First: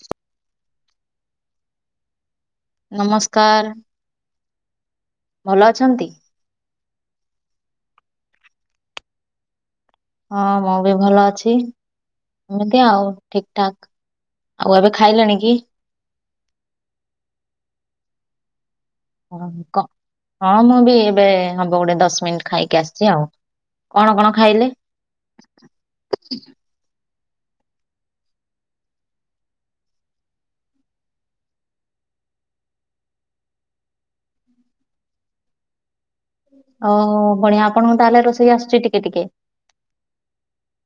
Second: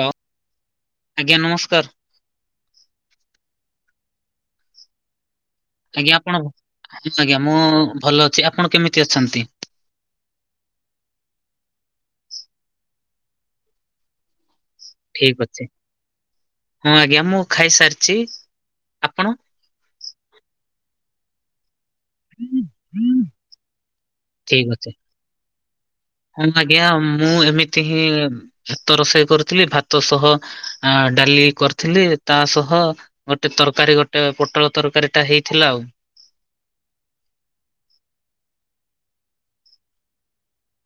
Hello ଆଜ୍ଞା ନମସ୍କାର। ନମସ୍କାର। ଭଲ ଅଛନ୍ତି? ଆଜ୍ଞା ଆପଣ ଭ ଆଜ୍ଞା ମୁଁ ଭଲ ଅଛି ଆପଣ କେମିତି ଅଛନ୍ତି? ହଁ ମୁଁ ବି ଭଲ ଅଛି ଏମିତି ଆଉ ଠିକ ଠାକ୍। ଠିକ ଅଛି ହଁ ଆଜ୍ଞା ମୁଁ ଖାଇସାରିଚି। ହଁ କ ହଁ ମୁଁ ବି ଏବେ ହବ ଗୋଟେ ଦଶ ମିନିଟ ଖାଇକି ଆସିଛି ଆଉ। କଣ କଣ? ଖାଇଲେ? ଠିକ୍ ଅଛି। [inaudible] ହଁ ଆଜ୍ଞା ମୁଁ ଏମିତି ହିଁ ଭାତ ରୋଷେଇ କରିଥିଲି। ଭାତ ସହ ଡାଲି କରିଥିଲି। ତା ସହ ଗୋଟେ ତରକାରୀ ଗୋଟେ ପୋଟଳ ତରକାରୀ ଟା ହେଇଥିଲା ଆଉ। ଓ ଭଢିଆ ଆପଣଙ୍କୁ ତାହେଲେ ରୋଷେଇ ଆସୁଚି ଟିକେ ଟିକେ।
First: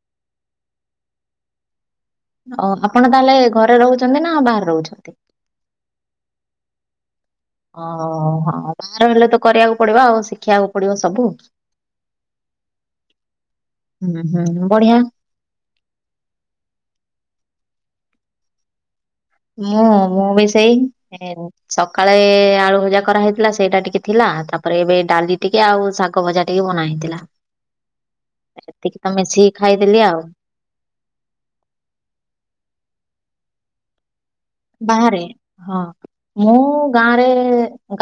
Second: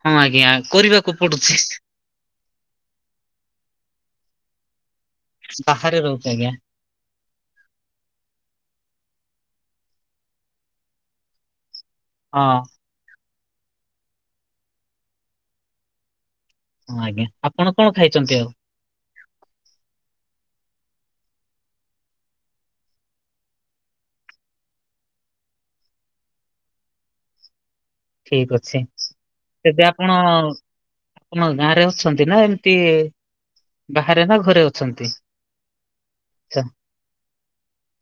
ହଁ ଆଜ୍ଞା କରିବାକୁ ପଡୁଛି। ଓ ଆପଣ ତାହେଲେ ଘରେ ରହୁଛନ୍ତି ନା ବାହାରେ ରହୁଛନ୍ତି? ବାହାରେ ରହୁଚି ଆଜ୍ଞା। ଓହୋ ବାହାରେ ରହିଲେ ତ କରିବାକୁ ପଡିବ ଆଉ ଶିଖିବାକୁ ପଡିବ ସବୁ। ହଁ। ହୁଁ ହୁଁ ବଢିଆ। ହଁ ଆଜ୍ଞା ଆପଣ କଣ ଖାଇଛନ୍ତି ଆଉ? ମୁଁ ମୁଁ ବି ସେଇ ସକାଳେ ଆଳୁ ଭଜା କରା ହେଇଥିଲା ସେଇଟା ଟିକେ ଥିଲା ତାପରେ ଏବେ ଡାଲି ଟିକେ ଆଉ ଶାଗ ଭଜା ଟିକେ ବନା ହେଇଥିଲା। ଠିକ ଅଛି ଏତିକି ତ ମିଶିକି ଖାଇଦେଲି ଆଉ। ଆମ ଗାଁ ରେ ଅଛନ୍ତି ନା ଏମିତି ବାହାରେ ନା ଘରେ ଅ ବାହାରେ ହଁ। ମୁଁ ଗାଁରେ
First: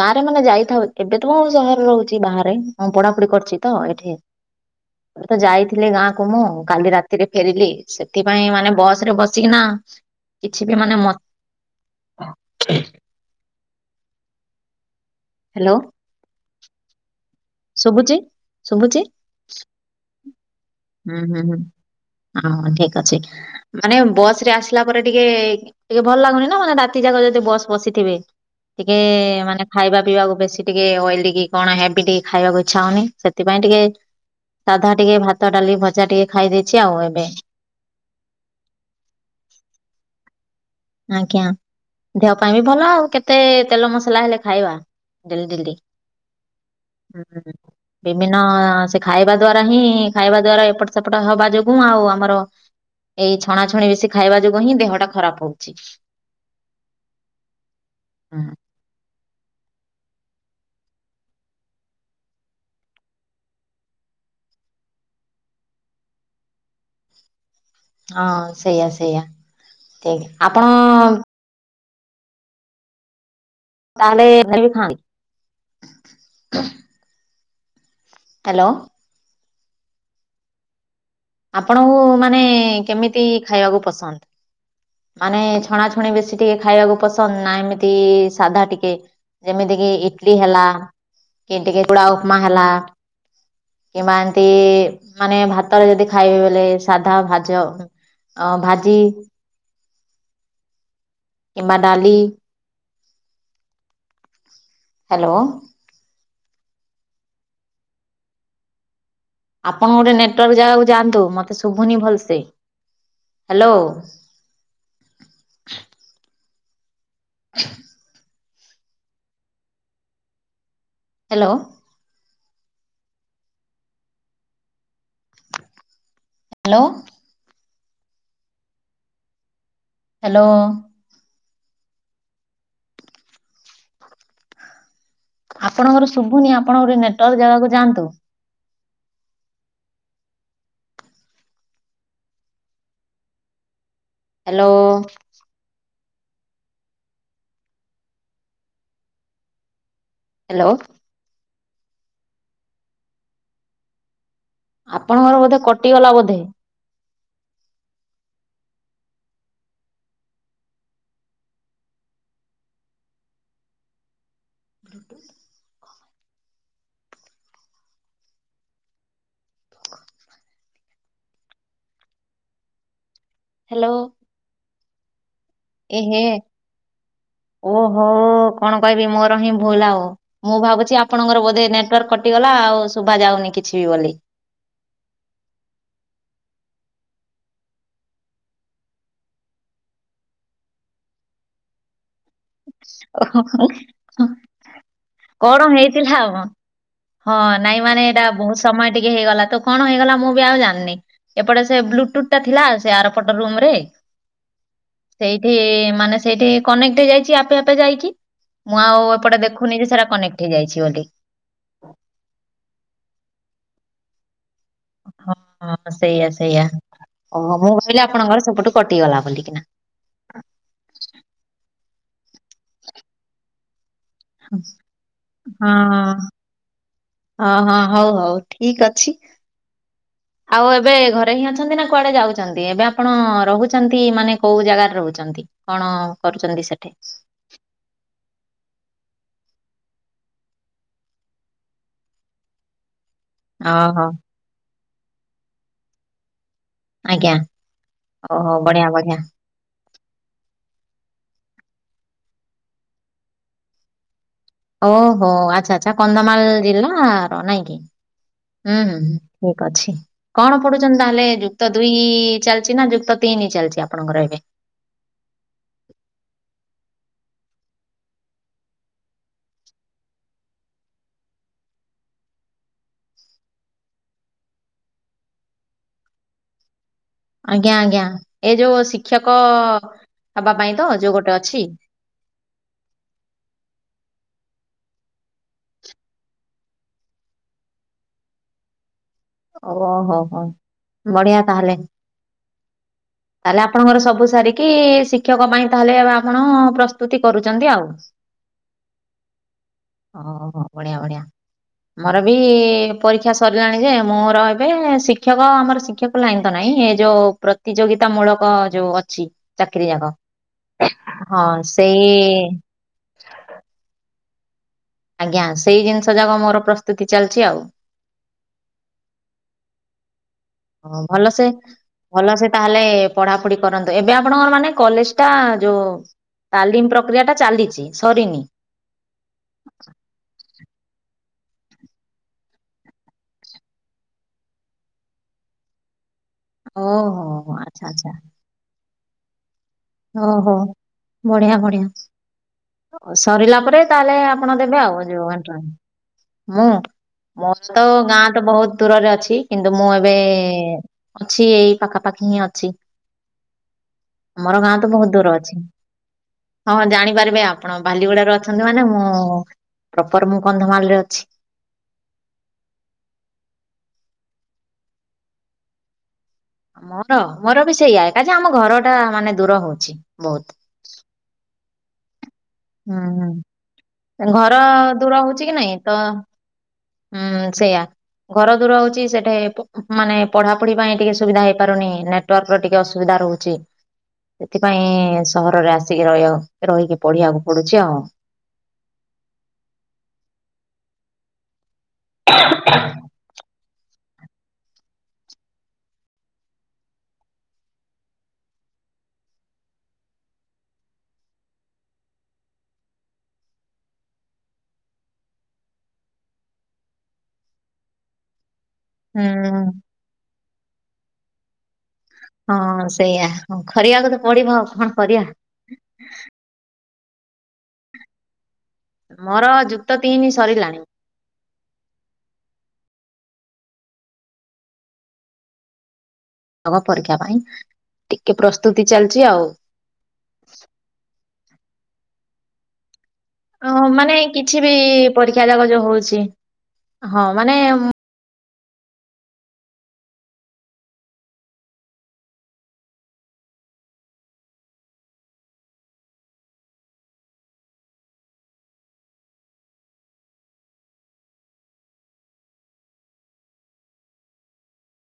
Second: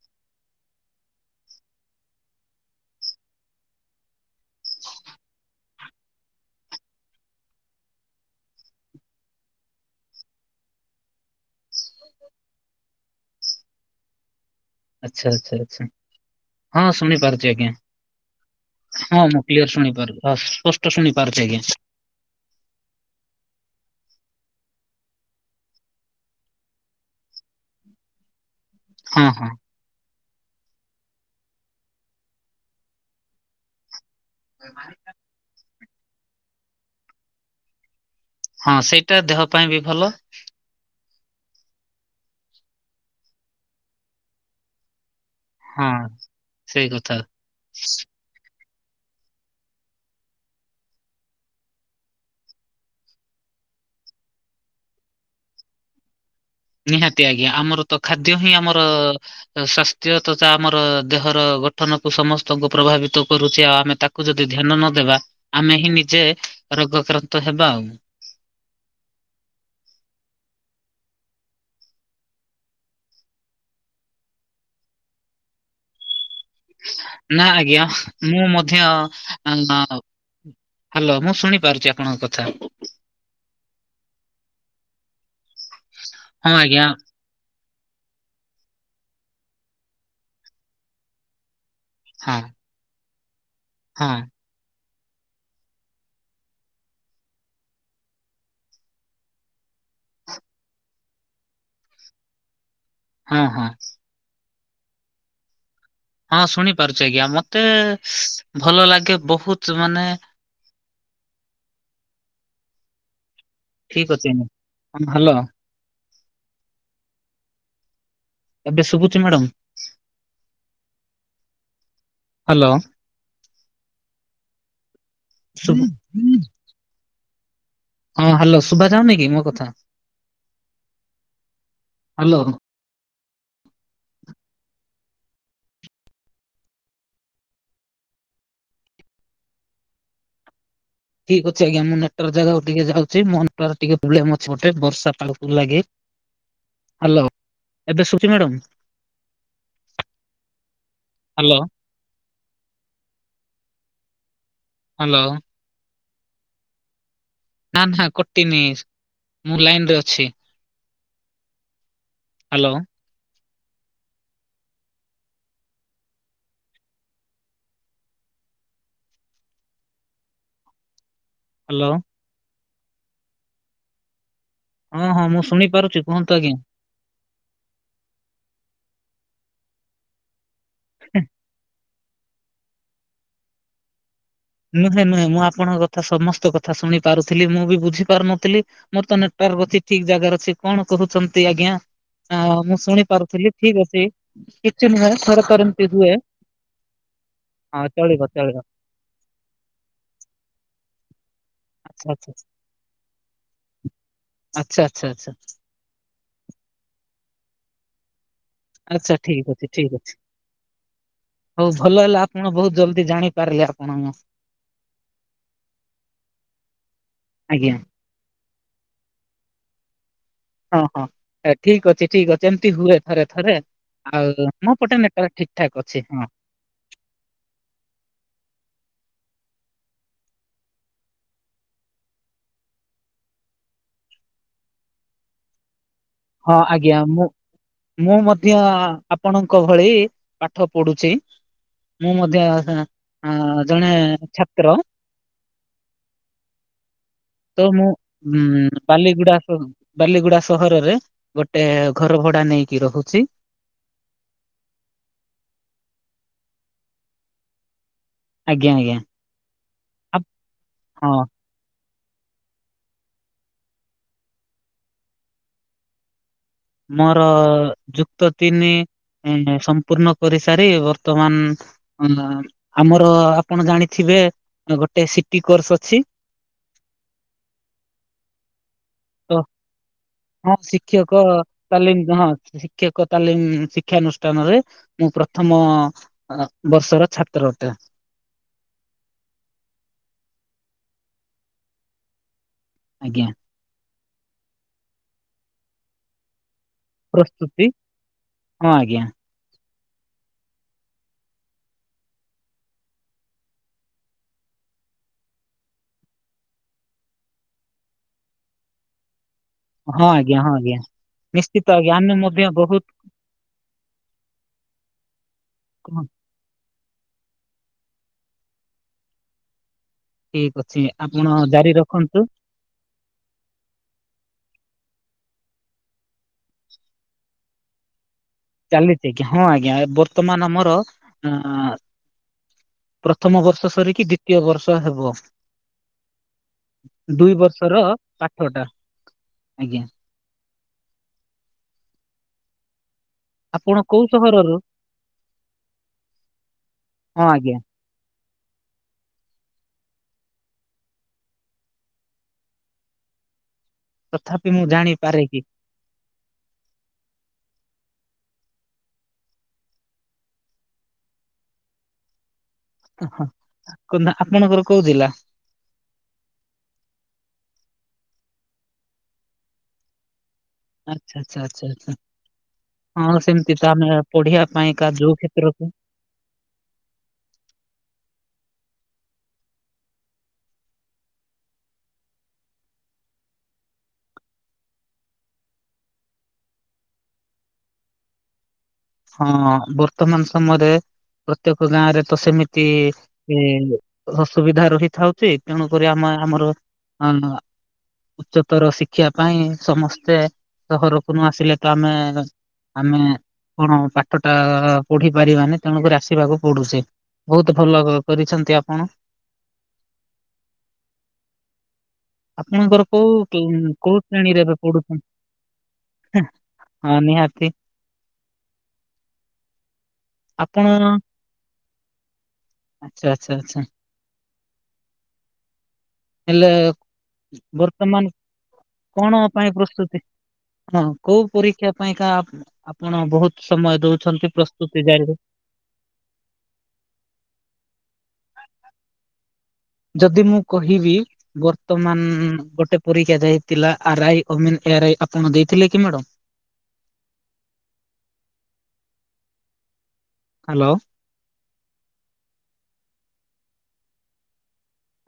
ଗାଁରେ ମାନେ ଯାଇଥାଉ ଏବେ ତମୁଁ ସହରରେ ରହୁଛି ବାହାରେ। ହଁ ପଢାପଢି କରିୁଚି ତ ଏଠି। ତ ଯାଇଥିଲି ଗାଁକୁ ମୁଁ କାଲି ରାତିରେ ଫେରିଲି। ସେଥିପାଇଁ ମାନେ ବସ ରେ ବସିକିନା କିଛି ବି ମାନେ ମ [inaudible] ଆଛା ଆଚ୍ଛା ହ୍ୟାଲୋ ଆଛା ହଁ ଶୁଣିପାରୁ ଚି ଆଜ୍ଞା ଶୁଭୁଛି ଶୁଭୁଛି ହଁ ମୁଁ କ୍ଲିୟର ଶୁଣି ପାରୁଅ ସ୍ପଷ୍ଟ ଶୁଣି ହୁଁ ହୁଁ ପାରୁଚି ହୁଁ ଆଜ୍ଞା। ହଁ ଠିକ ଅଛି ମାନେ ବସ ରେ ଆସିଲା ପରେ ଟିକେ ଟିକେ ଭଲ ଲାଗୁନି ନା ମାନେ ରାତି ଯାକ ଯଦି ବସ ବସିଥିବେ। ଟିକେ ହଁ ହଁ। ମାନେ ଖାଇବା ପିଇବାକୁ ବେଶୀ ଟିକେ ଅଏଲି କି କଣ ହେବି ଟିକ ଖାଇବାକୁ ଇଚ୍ଛା ହଉନି ସେଥିପାଇଁ ଟିକେ ସାଧା ଟିକେ ଭା ତ ଡାଲି ଭଜା ଟିକେ ଖାଇ ଦେଇଛି ଆଉ ଏବେ। ହଁ ସେଇଟା ଦେହ ପାଇଁ ବି ଭଲ। ଆଜ୍ଞା ଦେହ ପାଇଁ ବି ଭଲ ଆଉ କେତେ ତେଲ ମସଲା ହେଲେ ଖାଇବା। ଡେଲି ଡେଲି ହଁ ସେଇ କଥା ହୁଁ ହୁଁ ବି ଭିନ୍ନ ସେ ଖାଇବା ଦ୍ଵାରା ହିଁ ଖାଇବା ଦ୍ଵାରା ଏପଟ ସେପଟ ହବା ଯୋଗୁଁ ଆଉ ଆମର ଏଇ ଛଣାଛଣି ବେଶୀ ଖାଇବା ଯୋଗୁ ହିଁ ଦେହଟା ଖରାପ ହଉଚି। ନିହାତି ଆଜ୍ଞା ଆମର ତ ଖାଦ୍ୟ ହିଁ ଆମର ସ୍ୱାସ୍ଥ୍ୟ ତଥା ଆମର ଦେହର ଗଠନକୁ ସମସ୍ତଙ୍କୁ ପ୍ରଭାବିତ ଆଉ ଆମେ ତା କୁ ଯଦି ଧ୍ୟାନ ନଦବା ଆମେ ହିଁ ନିଜେ ରୋଗକ୍ରାନ୍ତ ହେବା ଆଉ ହଁ ସେଇଆ ସେଇଆ ଠିକ୍ ଆପଣ ତାହେଲେ [unintelligible] ନା ଆଜ୍ଞା ମୁଁ ହ୍ୟାଲୋ ମଧ୍ୟ ହାଲୋ ମୁଁ ଶୁଣି ପାରୁଛି ଆପଣଙ୍କୁ ଆପଣଙ୍କ ମାନେ କଥା କେମିତି ଖାଇବାକୁ ପସନ୍ଦ। ମାନେ ଛଣାଛଣି ବେଶୀ ହଁ ଟିକେ ଆଜ୍ଞା ଖାଇବାକୁ ପସ ନ୍ଦ ନା ଏମିତି ସାଧା ଟିକେ ଯେମିତି କିି ଇଟଲି ହେଲା କି ଟିକେ ଚୁଡ଼ା ଉପମା ହଁ ହେଲା ହଁ କିମ୍ବା ଏ ମିତି ମାନେ ଭାତରେ ଯଦି ଖାଇବେ ବୋଲେ ସାଧା ଭାଜ ଅ ଭାଜି। କିମ୍ବା ଡାଲି। ହଁ ହଁ। ହାଲୋ। ହଁ ଶୁଣିପାରୁଛି ଆଜ୍ଞା ମତେ ଭଲ ଲାଗେ ବହୁ ଆପଣ ଗୋଟେ ନେଟୱାର୍କ ଜାଗାକୁ ଯାଆନ୍ତୁ ମତେ ଶୁଭୁନି ଭଲସେ। ହ୍ୟାଲୋ ଠିକ ଅଛି ମାମ୍ ହାଲୋ। [inaudible] ଏବେ ଶୁଭୁଛି ମ୍ୟାଡ଼ାମ। ହାଲୋ। ହାଲୋ ଶୁବୁ ହାଲୋ। ହଁ ହାଲୋ ସୁଭା ଯାଉନି କି ମୋ କଥା। ହାଲୋ। ହାଲୋ। ଆପଣଙ୍କର ଶୁଭୁନି ଆପଣ ଗୋଟେ ନେଟୱାର୍କ ଜାଗାକୁ ଯାଆନ୍ତୁ। ଠିକ ଅଛି ଆଜ୍ଞା ମୁଁ ନେଟୱାର୍କ ଜାଗା ଟିକେ ଯାଉଛି ମ ନେଟୱାର୍କ ଟିକ ପ୍ରୋବଲେମ୍ ଅଛି ଗୋଟେ ହ୍ୟାଲୋ ବର୍ଷା ପାଗ ଲାଗି ହ୍ୟାଲୋ ଏବେ ସୁଭୁଛି ମ୍ୟାଡାମ। ହାଲୋ। ହାଲୋ। ହ୍ୟାଲୋ ଆପଣଙ୍କର ବୋଧେ କଟିଗଲା ବୋଧେ। ନା ନା କଟିନି ମୁଁ ଲାଇନରେ ଅଛି। ହାଲୋ। [inaudible] ହାଲୋ। ହାଲୋ। ହଁ ହଁ ମୁଁ ଶୁଣିି ଏହ ଓ ହୋ କଣ କହିବି ମୋର ହିଁ ଭୁଲ ଆଉ। ମୁଁ ଭାବୁଛି ଆପଣଙ୍କର ବୋଧେ ନେଟୱାର୍କ କଟିଗଲା ଆଉ ଶୁଭା ଯାଉନି କିଛିି ବି ବୋଲି। ନୁହେଁ ନୁହେଁ ମୁଁ ଆପଣଙ୍କ କଥା ସମସ୍ତ କଥା ଶୁଣି ପାରୁଥିଲି ମୁଁ ବି ବୁଝି ପାରୁନଥିଲି ମୋର ତ ନେଟୱାର୍କର ଅଛି ଠିକ ଜାଗାରେ ଅଛି କଣ କହୁଚନ୍ତି ଆଜ୍ଞା? ହଁ ମୁଁ ଶୁଣି ପାରୁଥିଲି। ଠିକ୍ ଅଛି କିଛି ନୁହେଁ। ଥରେ ଥରେ କଣ ଏମିତି ହୁଏ। ହେଇଥିଲା ଆଉ ହଁ ନାଇଁ ମାନେ ଚଳିବ ଏଇଟା ବୋହୁତ ଚଳିବ ସମୟ ଟିକେ ହେଇଗଲା ତ କଣ ହେଇଗଲା ମୁଁ ବି ଆଉ ଜାଣିନି। ଏପଟେ ସେ ଆଚ୍ଛା ଆଚ୍ଛା ବ୍ଲୁଟୁଥଟା ଥିଲା। ସେ ଆରପଟ ରୁମରେ ଆଚ୍ଛା ଆଚ୍ଛା ଆଚ୍ଛା। ସେଇଠି ମାନେ ସେଇଠି କନେକ୍ଟ ହେଇଯାଇଚି ଆପେ ଆପେ ଯାଇକି। ମୁଁ ଆଉ ଆଚ୍ଛା ଏପଟେ ଠିକ ଦେଖୁନି ଯେ ସେଇଟା କନେକ୍ଟ ହେଇଯାଇଛି ବୋଲି। ହୋଉ ଭଲ ହେଲା ଆପଣ ବୋହୁତ ଜଲଦି ଜାଣିପାରିଲେ ଆପଣ। ହଁ ସେଇଆ ସେଇଆ ଓ ମୁଁ ଆଜ୍ଞା। ଭାବିଲି ଆପଣଙ୍କର ସବୁଠୁ କଟିଗଲା ବୋଲିକିନା। ହଁ ହଁ ଏ ଠିକ ଅଛି ଠିକ ଅଛି। ଏମିତି ହୁଏ ଥରେ ଥରେ। ଆଉ ମୋ ପଟେ ନେଟୱାର୍କ ଠିକ ଠାକ ଅଛି ହଁ। ଅହଁ ହୋଉ ହୋଉ ଠିକ ଅଛି। ଆଉ ଏବେ ଘରେ ହିଁ ଅଛନ୍ତି ନା କୁଆଡେ ଯାଉଛନ୍ତି ଏବେ ଆପଣ ରହୁଛନ୍ତି ମାନେ କୋଉ ଜାଗାରେ ରହୁଛନ୍ତି? କଣ ହଁ କରୁଛନ୍ତି ସେଠି? ଆଜ୍ଞା ମୁଁ ମୁଁ ମଧ୍ୟ ଆପଣଙ୍କ ଭଳି ପାଠ ପଢୁଛି। ମୁଁ ମଧ୍ୟ ଆ ଆଁ ଜଣେ ଓହୋ। ଛାତ୍ର। ଆଜ୍ଞା ତ ମୁଁ ଉଁ ଓହୋ ବଢିଆ ବଢିଆ ବାଲିଗୁଡାକ ବାଲିଗୁଡା ସହରରେ ଗୋଟେ ଘର ଭଡା ନେଇକି ରହୁଛି। ଓହୋ ଆଛା ଆଛା କନ୍ଧମାଳ ଜିଲ୍ଲାର ନାଇଁ କିି? ଆଜ୍ଞା ହୁଁ ହୁଁ ଆଜ୍ଞା ହୁଁ ଠିକ ଅଛି ଆପ- କଣ ପଡୁଛନ୍ତି ହଁ ତାହେଲେ ଯୁ ଯୁକ୍ତ ଦୁଇ ଚାଲିଚି ନା ଯୁକ୍ତ ତିନି ଚାଲିଚି ଆପଣଙ୍କର ଏବେ? ମୋର ଯୁକ୍ତ ତିନି ସମ୍ପୂର୍ଣ କରିସାରି ବର୍ତ୍ତମାନ ଅ ଆମର ଆପଣ ଜାଣିଥିବେ ଗୋଟେ ସିଟି କୋର୍ସ ଅଛି? ଆଜ୍ଞା ଆଜ୍ଞା ଏ ଯୋଉ ତ ଶିକ୍ଷକ ହବା ହଁ ପାଇଁ ତ ଯୋଉ ଶିକ୍ଷକ ଗୋଟେ ଅଛି ତାଲିମ ହଁ। ଶିକ୍ଷକ ତାଲିମ ଶିକ୍ଷାନୁଷ୍ଠାନରେ ମୁଁ ପ୍ରଥମ ଆ ବର୍ଷର ଛାତ୍ର ଅଟେ। ଓହୋ ହୋ ବଢିଆ ତାହଲେ। ଆଜ୍ଞା। ତାହେଲେ ଆପଣଙ୍କର ସବୁ ସାରିକି ଶିକ୍ଷକ ପାଇଁ ତାହେଲେ ଏବେ ଆପଣ ପ୍ର ସ୍ତୁତି ପ୍ରସ୍ତୁତି କରୁଚନ୍ତି ଆଉ ହଁ ଆଜ୍ଞା ହଁ ହୋ ବଢିଆ ବଢିଆ। ମୋର ବି ପରୀକ୍ଷା ସରିଲାଣି ଯେ ମୁଁର ରହିବେ ଶିକ୍ଷକ ଆମର ଶିକ୍ଷକ ଲାଇନ୍ ତ ନାଇଁ ଏ ଯୋଉ ପ୍ରତିଯୋଗିତା ମୂଳକ ଯୋଉ ଅଛି। ଚାକିରିୀ ହଁ ଯାକ ଆଜ୍ଞା ହଁ ଆଜ୍ଞା ହଁ ନିଶ୍ଚିତ ଆଜ୍ଞା ସେଇ ଆମେ ମଧ୍ୟ ବହୁତ ଆଜ୍ଞା ସେଇ ହଁ ଜିନିଷ ଯାକ ମୋର ପ୍ରସ୍ତୁତି ଚାଲିଚି ଆଉ। ଠିକ ଅଛି ହଁ ଭଲ ଆପଣ ସେ ଜାରି ରଖନ୍ତୁ ଭଲ ସେ ତାହେଲେ ପଢାପଢି କରନ୍ତୁ ଏବେ ଆପଣଙ୍କର ମାନେ କଲେଜ ଟା ଯୋଉ ତାଲିମ ପ୍ରକ୍ରିୟା ଟା ଚାଲିଚି ସରିନି? ଚାଲିଚି ଆଜ୍ଞା ହଁ ଆଜ୍ଞା ବର୍ତ୍ତମାନ ଆମର ଅ ପ୍ରଥମ ବର୍ଷ ସରିକି ଦ୍ଵିତୀୟ ବର୍ଷ ହେବ। ଦୁଇ ଓହୋ ବର୍ଷର ଆଚ୍ଛା ଆଚ୍ଛା ପାଠ ଟା ଆଜ୍ଞା। ଓହୋ ବଢିଆ ବଢିଆ। ଉ ସରିଲା ପରେ ଆପଣ କୋଉ ତାହେଲେ ସହରରୁ ଆପଣ ଦେବେ ଆଉ ଯୋଉ ଏନ୍ଟ୍ରାନ୍ସ ମୁଁ ହଁ ଆଜ୍ଞା ମୋର ତ ଗାଁ ତ ବହୁତ ଦୂରରେ ଅଛି କିନ୍ତୁ ମୁଁ ଏବେ ଅଛି ଏଇ ପାଖାପାଖି ହିଁ ଅଛି। ତଥାପି ମୁଁ ଜାଣି ବହୁତ୍ ଦୂର ଅଛି। ହଁ ଜାଣିପାରିବେ ଆପଣ ବାଲିଗୁଡାରେ ଅଛନ୍ତି ମାନେ ମୁଁ ପ୍ରପର ମୁଁ କନ୍ଧମାଳ ରେ ଅଛି। ଓହୋ କନ୍ଧ ଆପଣଙ୍କର କୋଉ ଜିଲ୍ଲା? ମୋର ମୋର ବି ସେଇଆ ଏକା ଯେ ଆମ ଘର ଟା ମାନେ ଦୂର ହୋଉଚି ବୋହୁତ। ଆଚ୍ଛା ଆଚ୍ଛା ଆଚ୍ଛା ଆଚ୍ଛା ହୁଁ ହଁ ହୁଁ। ସେମିତି ତ ଆମେ ପଢିବା ଘର ପାଇଁକା ଦୂର ଯୋଉ ହଉଛି କି କ୍ଷେତ୍ରକୁ ନାଇଁ ତ ହୁଁ ସେୟା। ଘର ଦୂର ହୋଉଚି ସେଠି ପ ମାନେ ପଢାପଢି ପାଇଁ ଟିକେ ସୁବିଧା ହେଇପାରୁନି ନେଟ୍ ନେଟୱାର୍କର ଟିକେ ଅସୁବିଧା ରହୁଚି। ସେଥିପାଇଁ ସହରରେ ଆସିକି ରହିଆକୁ ରହିକି ପଢିବାକୁ ପଡୁଛି ଆଉ। ହଁ ବର୍ତ୍ତମାନ ସମୟରେ ପ୍ରତ୍ୟେକ ଗାଁରେ ତ ସେମିତି ଏ ଅସୁବିଧା ରହିଥାଉଚି ତେଣୁକରି ଆମେ ଆମର ଅଁ ଉଚ୍ଚତର ଶିକ୍ଷା ପାଇଁ ସମସ୍ତେ ସହରକୁ ନ ଆସିଲେ ତ ଆମେ ଆମେ କଣ ପାଠଟା ପଢି ପାରିବାନି ତେଣୁକରି ଆସିବାକୁ ପଡୁଚି। ବୋହୁତ ଭଲ କ କରିଛନ୍ତି ଆପଣ। ହୁଁ। ଆପଣଙ୍କର ହଁ କୋଉ ସେଇଆ ହଁ, କୋ-କୋଉ କରିବାକୁ ତ ଶ୍ରେଣୀରେ ପଡିବ ଏବେ ଆଉ କଣ ପଢୁଛ କରିବା। ହଁ ନିହାତି। ମୋର ଯୁକ୍ ଆପଣ ଆଚ୍ଛା ଆଚ୍ଛା ଆଚ୍ଛା। ହେଲେ ହଁ ପରୀକ୍ଷା ପାଇଁ ବର୍ତ୍ତମାନ ଟିକେ ପ୍ରସ୍ତୁତି କଣ ଚାଲଚି ଆଉ। ପାଇଁ ପ୍ରସ୍ତୁତି ହଁ କୋଉ ପରୀକ୍ଷା ପାଇଁକା ଆ ଆପଣ ବୋହୁତ ଅ ମାନେ କିଛି ବି ପରୀକ୍ଷା ଯାକ ଯୋଉ ହୋଉଛି ହଁ ମାନେ ଯଦି ମୁଁ କହିବି ବର୍ତ୍ତମାନ ଗୋଟେ ପରୀକ୍ଷା ଯାଇଥିଲା ଆର ଆଇ ଅମିନ ଏ ଆର୍ ଆଇ ଆପଣ ଦେଇଥିଲେ କି ମ୍ୟାଡ଼ାମ? ହାଲୋ?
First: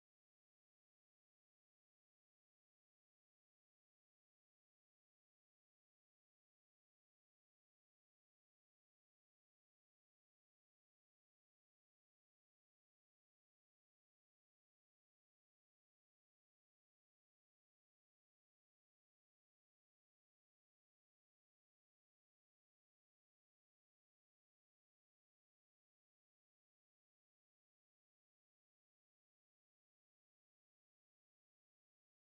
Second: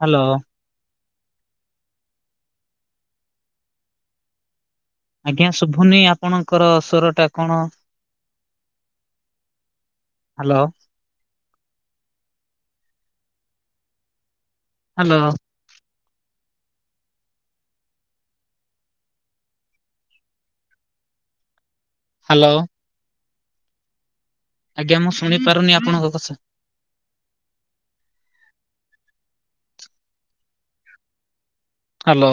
ହାଲୋ? ଆଜ୍ଞା ଶୁଭୁନି ଆପଣଙ୍କର ସ୍ଵରଟା କଣ? ହାଲୋ। ହାଲୋ। ହାଲୋ। ଆଜ୍ଞା ମୁଁ ଶୁଣି ପାରୁନି ଆପଣଙ୍କ କଥା। ହାଲୋ?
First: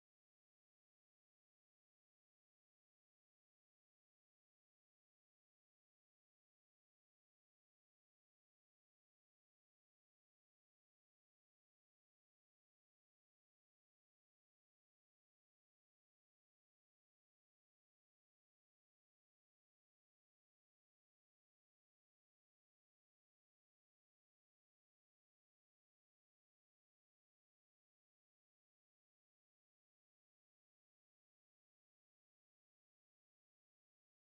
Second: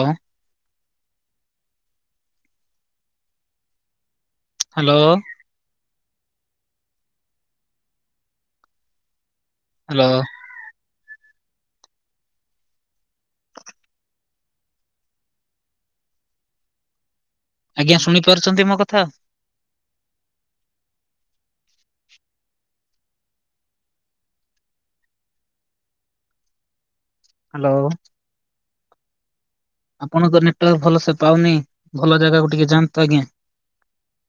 ହାଲୋ? ହାଲୋ? ଆଜ୍ଞା ଶୁଣି ପାରୁଚନ୍ତି ମୋ କଥା? ହାଲୋ? ଆପଣଙ୍କ ନେଟୱାର୍କ ଭଲସେ ପାଉନି ଭଲ ଜାଗାକୁୁ ଟିକେ ଯାଆନ୍ତୁ ଆଜ୍ଞା।